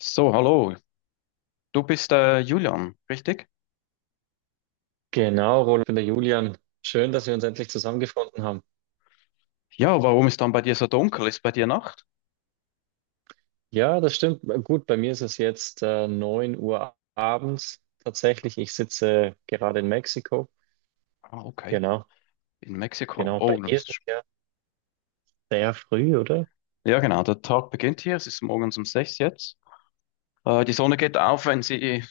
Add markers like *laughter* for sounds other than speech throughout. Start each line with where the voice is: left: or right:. left: So, hallo. Du bist Julian, richtig?
right: Genau, Roland, ich bin der Julian. Schön, dass wir uns endlich zusammengefunden haben.
left: Ja, warum ist dann bei dir so dunkel? Ist bei dir Nacht?
right: Ja, das stimmt. Gut, bei mir ist es jetzt 9 Uhr abends tatsächlich. Ich sitze gerade in Mexiko.
left: Ah, okay.
right: Genau,
left: In Mexiko.
right: genau. Bei
left: Oh, das
right: dir ist es
left: ist...
right: ja sehr früh, oder?
left: Ja, genau. Der Tag beginnt hier. Es ist morgens um sechs jetzt. Die Sonne geht auf, wenn sie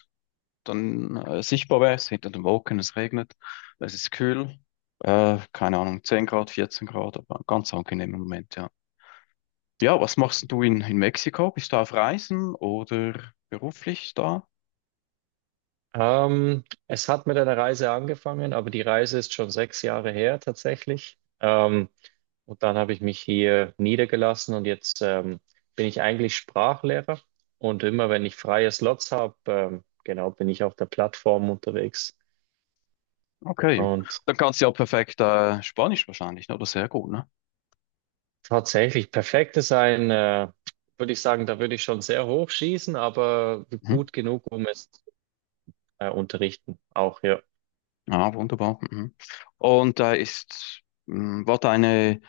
left: dann sichtbar wäre. Es ist hinter den Wolken, es regnet. Es ist kühl. Keine Ahnung, 10 Grad, 14 Grad, aber ein ganz angenehmer Moment, ja. Ja, was machst denn du in Mexiko? Bist du auf Reisen oder beruflich da?
right: Es hat mit einer Reise angefangen, aber die Reise ist schon 6 Jahre her tatsächlich. Und dann habe ich mich hier niedergelassen und jetzt bin ich eigentlich Sprachlehrer. Und immer wenn ich freie Slots habe, genau, bin ich auf der Plattform unterwegs.
left: Okay.
right: Und
left: Dann kannst du ja perfekt Spanisch wahrscheinlich, ne? Oder sehr gut, ne?
right: tatsächlich perfektes ein, würde ich sagen, da würde ich schon sehr hoch schießen, aber
left: Mhm.
right: gut genug, um es unterrichten. Auch ja.
left: Ah, wunderbar. Mhm. Und da war deine,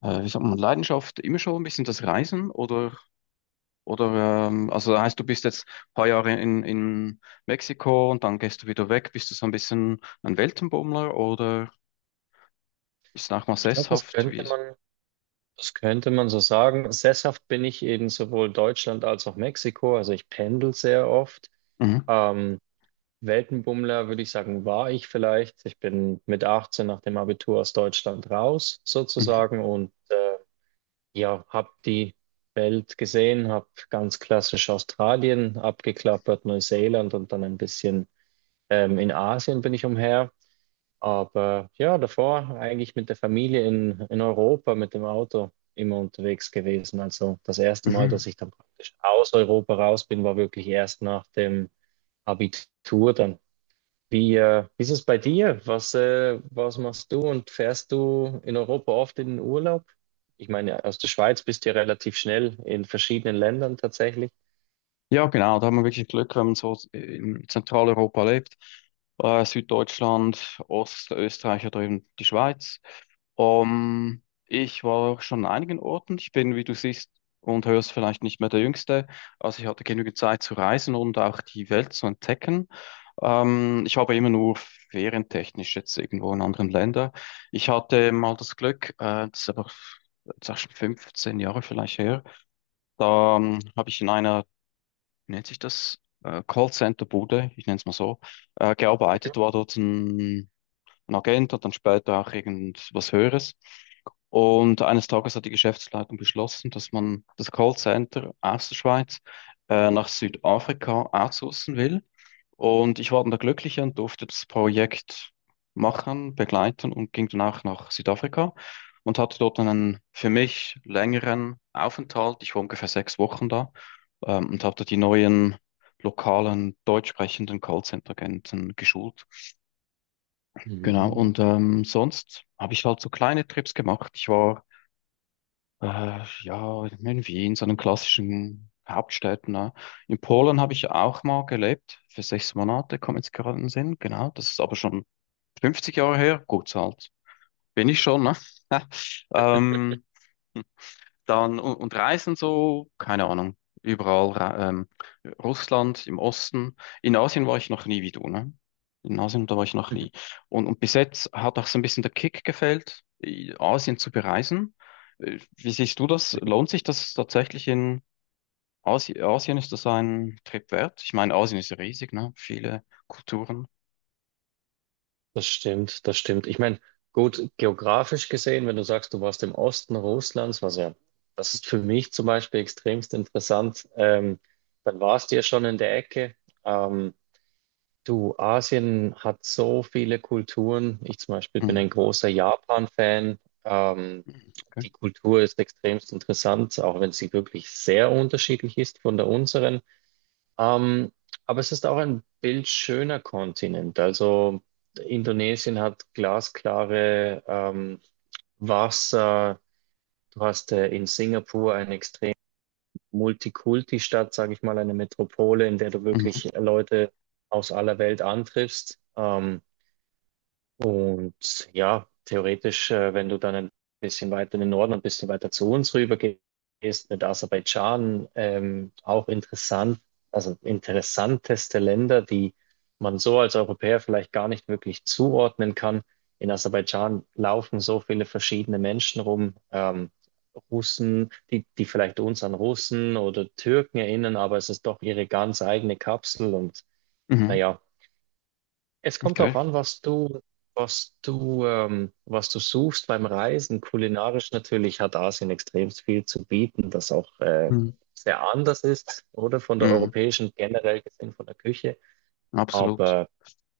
left: wie sagt man, Leidenschaft immer schon ein bisschen das Reisen oder also das heißt, du bist jetzt ein paar Jahre in Mexiko und dann gehst du wieder weg. Bist du so ein bisschen ein Weltenbummler oder ist es auch mal
right: Ich glaube,
left: sesshaft? Wie ist?
right: das könnte man so sagen. Sesshaft bin ich in sowohl Deutschland als auch Mexiko. Also ich pendel sehr oft.
left: Mhm.
right: Ähm, Weltenbummler, würde ich sagen, war ich vielleicht. Ich bin mit 18 nach dem Abitur aus Deutschland raus,
left: Mhm.
right: sozusagen, und ja, habe die Welt gesehen, habe ganz klassisch Australien abgeklappert, Neuseeland und dann ein bisschen in Asien bin ich umher. Aber ja, davor eigentlich mit der Familie in Europa mit dem Auto immer unterwegs gewesen. Also das erste Mal,
left: Mhm.
right: dass ich dann praktisch aus Europa raus bin, war wirklich erst nach dem Abitur dann. Wie, wie ist es bei dir? Was, was machst du und fährst du in Europa oft in den Urlaub? Ich meine, aus der Schweiz bist du ja relativ schnell in verschiedenen Ländern tatsächlich.
left: Ja, genau, da haben wir wirklich Glück, wenn man so in Zentraleuropa lebt, Süddeutschland, Ostösterreich oder eben die Schweiz. Ich war schon an einigen Orten. Ich bin, wie du siehst und hörst, vielleicht nicht mehr der Jüngste. Also ich hatte genügend Zeit zu reisen und auch die Welt zu entdecken. Ich habe immer nur ferientechnisch jetzt irgendwo in anderen Ländern. Ich hatte mal das Glück, das ist auch schon 15 Jahre vielleicht her, da habe ich in einer, wie nennt sich das, Callcenter-Bude, ich nenne es mal so, gearbeitet, war dort ein Agent und dann später auch irgendwas Höheres. Und eines Tages hat die Geschäftsleitung beschlossen, dass man das Callcenter aus der Schweiz nach Südafrika outsourcen will. Und ich war dann der Glückliche und durfte das Projekt machen, begleiten und ging danach nach Südafrika und hatte dort einen für mich längeren Aufenthalt. Ich war ungefähr 6 Wochen da, und habe da die neuen lokalen deutsch sprechenden Callcenter-Agenten geschult. Genau,
right: Mhm.
left: und sonst habe ich halt so kleine Trips gemacht. Ich war ja in Wien, so einen klassischen Hauptstädten. Ne? In Polen habe ich auch mal gelebt, für 6 Monate, kommt jetzt gerade in den Sinn. Genau, das ist aber schon 50 Jahre her. Gut, halt bin ich schon. Ne? *laughs* ähm, dann und Reisen so, keine Ahnung, überall, Russland, im Osten. In Asien war ich noch nie wie du, ne? In Asien, da war ich noch nie. Und bis jetzt hat auch so ein bisschen der Kick gefehlt, Asien zu bereisen. Wie siehst du das? Lohnt sich das tatsächlich in Asien? Ist das ein Trip wert? Ich meine, Asien ist ja riesig, ne? Viele Kulturen.
right: Das stimmt, das stimmt. Ich meine, gut, geografisch gesehen, wenn du sagst, du warst im Osten Russlands, was ja, das ist für mich zum Beispiel extremst interessant, dann warst du ja schon in der Ecke. Ähm, Du, Asien hat so viele Kulturen. Ich zum Beispiel bin
left: Hm.
right: ein großer Japan-Fan. Ähm,
left: Okay.
right: die Kultur ist extremst interessant, auch wenn sie wirklich sehr unterschiedlich ist von der unseren. Ähm, aber es ist auch ein bildschöner Kontinent. Also Indonesien hat glasklare Wasser. Du hast in Singapur ein extrem Multikulti-Stadt, sage ich mal, eine Metropole, in der du wirklich
left: Mhm.
right: Leute aus aller Welt antriffst. Und ja, theoretisch, wenn du dann ein bisschen weiter in den Norden und ein bisschen weiter zu uns rüber gehst, mit Aserbaidschan, auch interessant, also interessanteste Länder, die man so als Europäer vielleicht gar nicht wirklich zuordnen kann. In Aserbaidschan laufen so viele verschiedene Menschen rum, Russen, die vielleicht uns an Russen oder Türken erinnern, aber es ist doch ihre ganz eigene Kapsel und
left: Mhm.
right: naja, es kommt darauf
left: Okay.
right: an, was du, was du, was du suchst beim Reisen. Kulinarisch natürlich hat Asien extrem viel zu bieten, das auch
left: Mhm.
right: sehr anders ist, oder von der
left: Mhm.
right: europäischen generell gesehen, von der Küche.
left: Absolut.
right: Aber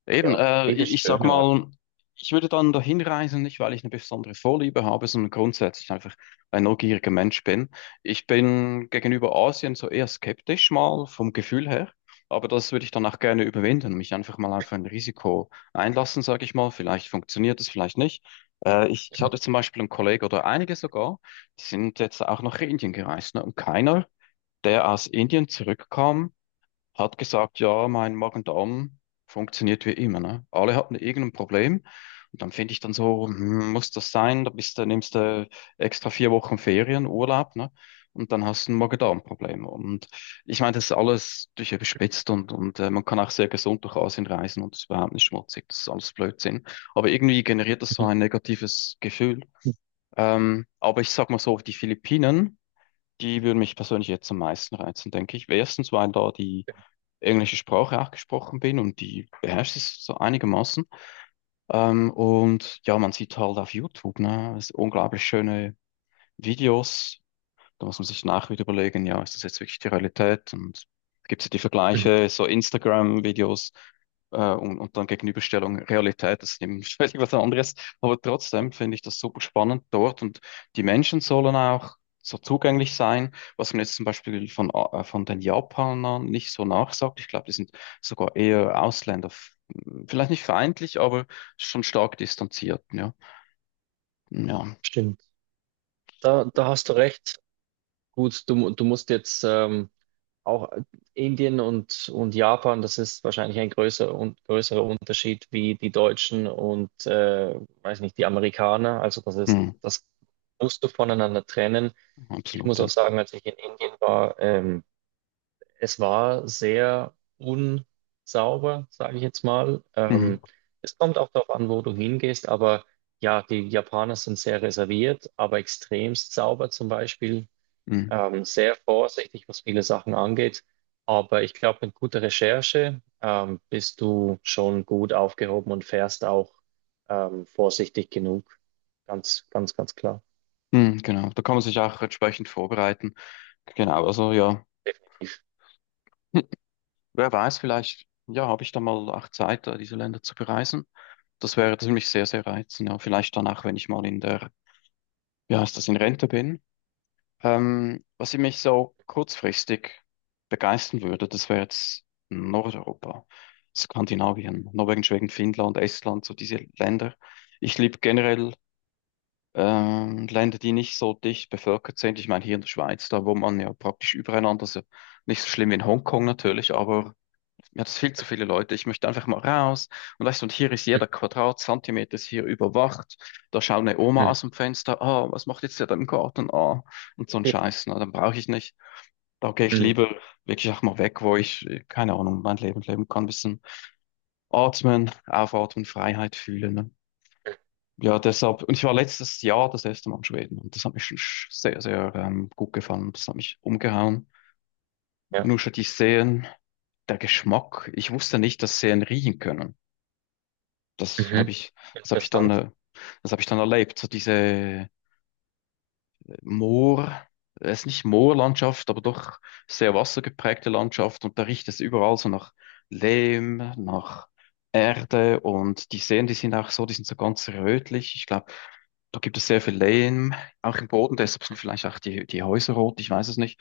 left: Eben,
right: ja, viele
left: ich sag
right: schöne Orte.
left: mal, ich würde dann dahin reisen, nicht weil ich eine besondere Vorliebe habe, sondern grundsätzlich einfach ein neugieriger Mensch bin. Ich bin gegenüber Asien so eher skeptisch mal vom Gefühl her, aber das würde ich dann auch gerne überwinden, mich einfach mal auf ein Risiko einlassen, sage ich mal. Vielleicht funktioniert es, vielleicht nicht. Ich hatte zum Beispiel einen Kollegen oder einige sogar, die sind jetzt auch nach Indien gereist, ne? Und keiner, der aus Indien zurückkam, hat gesagt, ja, mein Magen-Darm funktioniert wie immer, ne? Alle hatten irgendein Problem. Und dann finde ich dann so, hm, muss das sein? Da bist du, nimmst du extra 4 Wochen Ferien, Urlaub, ne? Und dann hast du ein Magen-Darm-Problem. Und ich meine, das ist alles durch überspitzt und man kann auch sehr gesund durch Asien reisen und es ist überhaupt nicht schmutzig. Das ist alles Blödsinn. Aber irgendwie generiert das so ein negatives Gefühl. Aber ich sag mal so, die Philippinen, die würden mich persönlich jetzt am meisten reizen, denke ich. Erstens, weil da die englische Sprache auch gesprochen bin und die beherrscht es so einigermaßen. Und ja, man sieht halt auf YouTube, ne, unglaublich schöne Videos, da muss man sich nachher wieder überlegen, ja, ist das jetzt wirklich die Realität? Und gibt es die
right: Mhm.
left: Vergleiche, so Instagram-Videos und dann Gegenüberstellung Realität, das ist eben *laughs* völlig was anderes. Aber trotzdem finde ich das super spannend dort und die Menschen sollen auch so zugänglich sein, was man jetzt zum Beispiel von den Japanern nicht so nachsagt. Ich glaube, die sind sogar eher Ausländer, vielleicht nicht feindlich, aber schon stark distanziert, ja. Ja,
right: Stimmt. Da hast du recht. Gut, du, mu- du musst jetzt auch Indien und Japan, das ist wahrscheinlich ein größer, un, größerer Unterschied wie die Deutschen und, weiß nicht, die Amerikaner. Also das ist,
left: hm,
right: das musst du voneinander trennen. Ich muss
left: absolut, ja.
right: auch sagen, als ich in Indien war, es war sehr unsauber, sage ich jetzt mal.
left: Mhm.
right: Es kommt auch darauf an, wo du hingehst, aber ja, die Japaner sind sehr reserviert, aber extremst sauber zum Beispiel
left: Mhm.
right: sehr vorsichtig, was viele Sachen angeht. Aber ich glaube, mit guter Recherche bist du schon gut aufgehoben und fährst auch vorsichtig genug. Ganz, ganz, ganz klar.
left: Hm, genau, da kann man sich auch entsprechend vorbereiten. Genau, also ja,
right: Definitiv.
left: *laughs* hm, wer weiß, vielleicht, ja, habe ich da mal auch Zeit, diese Länder zu bereisen. Das wäre ziemlich sehr, sehr reizend. Ja. Vielleicht danach, wenn ich mal in der, wie heißt das, in Rente bin. Was ich mich so kurzfristig begeistern würde, das wäre jetzt Nordeuropa, Skandinavien, Norwegen, Schweden, Finnland, Estland, so diese Länder. Ich liebe generell Länder, die nicht so dicht bevölkert sind. Ich meine, hier in der Schweiz, da wohnt man ja praktisch übereinander. Also nicht so schlimm wie in Hongkong natürlich, aber mir hat es viel zu viele Leute. Ich möchte einfach mal raus. Und weißt du, und hier ist jeder Quadratzentimeter ist hier überwacht. Da schaut eine Oma
right: Mhm.
left: aus dem Fenster. Ah, was macht jetzt der da im Garten? Ah, und so ein Scheiß. Na, dann brauche ich nicht. Da gehe ich
right: Mhm.
left: lieber wirklich auch mal weg, wo ich, keine Ahnung, mein Leben leben kann. Ein bisschen atmen, aufatmen, Freiheit fühlen. Ne? Ja, deshalb, und ich war letztes Jahr das erste Mal in Schweden und das hat mich schon sehr, sehr gut gefallen. Das hat mich umgehauen.
right: Ja.
left: Nur schon die Seen, der Geschmack. Ich wusste nicht, dass Seen riechen können. Das habe
right: Mhm.
left: ich, das habe ich dann,
right: Interessant.
left: äh, das habe ich dann erlebt. So diese Moor, es ist nicht Moorlandschaft, aber doch sehr wassergeprägte Landschaft und da riecht es überall so nach Lehm, nach Erde und die Seen, die sind auch so, die sind so ganz rötlich. Ich glaube, da gibt es sehr viel Lehm, auch im Boden, deshalb sind vielleicht auch die Häuser rot, ich weiß es nicht.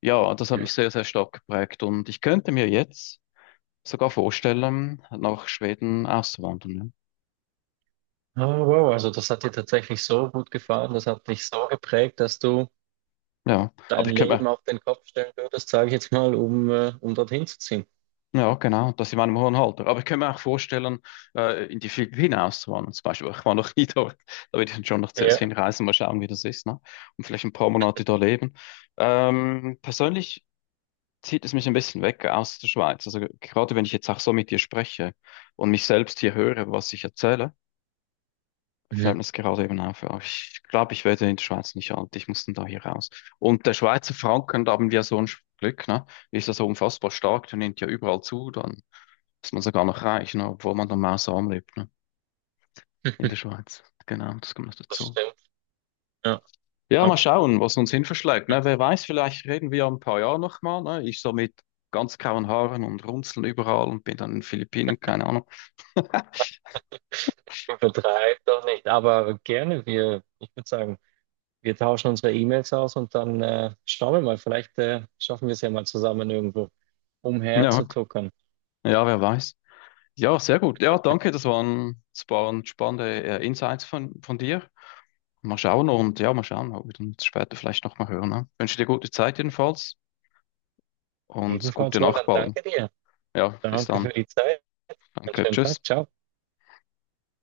left: Ja, das hat
right: Mhm.
left: mich sehr, sehr stark geprägt und ich könnte mir jetzt sogar vorstellen, nach Schweden auszuwandern.
right: Oh, wow, also das hat dir tatsächlich so gut gefallen, das hat dich so geprägt, dass du
left: Ja, ja. aber
right: dein
left: ich könnte
right: Leben
left: mir
right: auf den Kopf stellen würdest, sage ich jetzt mal, um, um dorthin zu ziehen.
left: Ja, genau, das in meinem hohen Alter. Aber ich könnte mir auch vorstellen, in die Philippinen auszuwandern zum Beispiel. Ich war noch *laughs* nie dort. Da würde ich dann schon noch zuerst
right: Ja.
left: hinreisen, mal schauen, wie das ist, ne? Und vielleicht ein paar Monate da leben. Persönlich zieht es mich ein bisschen weg aus der Schweiz. Also gerade wenn ich jetzt auch so mit dir spreche und mich selbst hier höre, was ich erzähle, fällt
right: Mhm.
left: mir das gerade eben auf. Ja, ich glaube, ich werde in der Schweiz nicht alt. Ich muss dann da hier raus. Und der Schweizer Franken, da haben wir so ein Glück, ne? Ist ja so unfassbar stark, der nimmt ja überall zu. Dann dass man sogar noch reich, ne? Obwohl man normal arm lebt, ne? In der
right: *laughs*
left: Schweiz. Genau, das kommt noch
right: Das
left: dazu.
right: stimmt. Ja,
left: Ja, mal
right: absolut.
left: schauen, was uns hin verschlägt, ne? Wer weiß, vielleicht reden wir ja ein paar Jahre nochmal, ne? Ich so mit ganz grauen Haaren und Runzeln überall und bin dann in den Philippinen, keine Ahnung.
right: Übertreib doch nicht, aber gerne. Wir, ich würde sagen, wir tauschen unsere E-Mails aus und dann schauen wir mal. Vielleicht schaffen wir es ja mal zusammen irgendwo
left: Ja,
right: umherzutuckern.
left: ja, wer weiß. Ja, sehr gut. Ja, danke, das waren spannende Insights von dir. Mal schauen und ja, mal schauen, ob wir uns später vielleicht nochmal hören. Ne? Wünsche dir gute Zeit jedenfalls und gute
right: Ebenfalls,
left: Nacht
right: Roland,
left: bald.
right: danke dir.
left: Ja, bis
right: Danke
left: dann.
right: für die Zeit. Einen
left: Danke,
right: schönen
left: tschüss.
right: Tag. Ciao.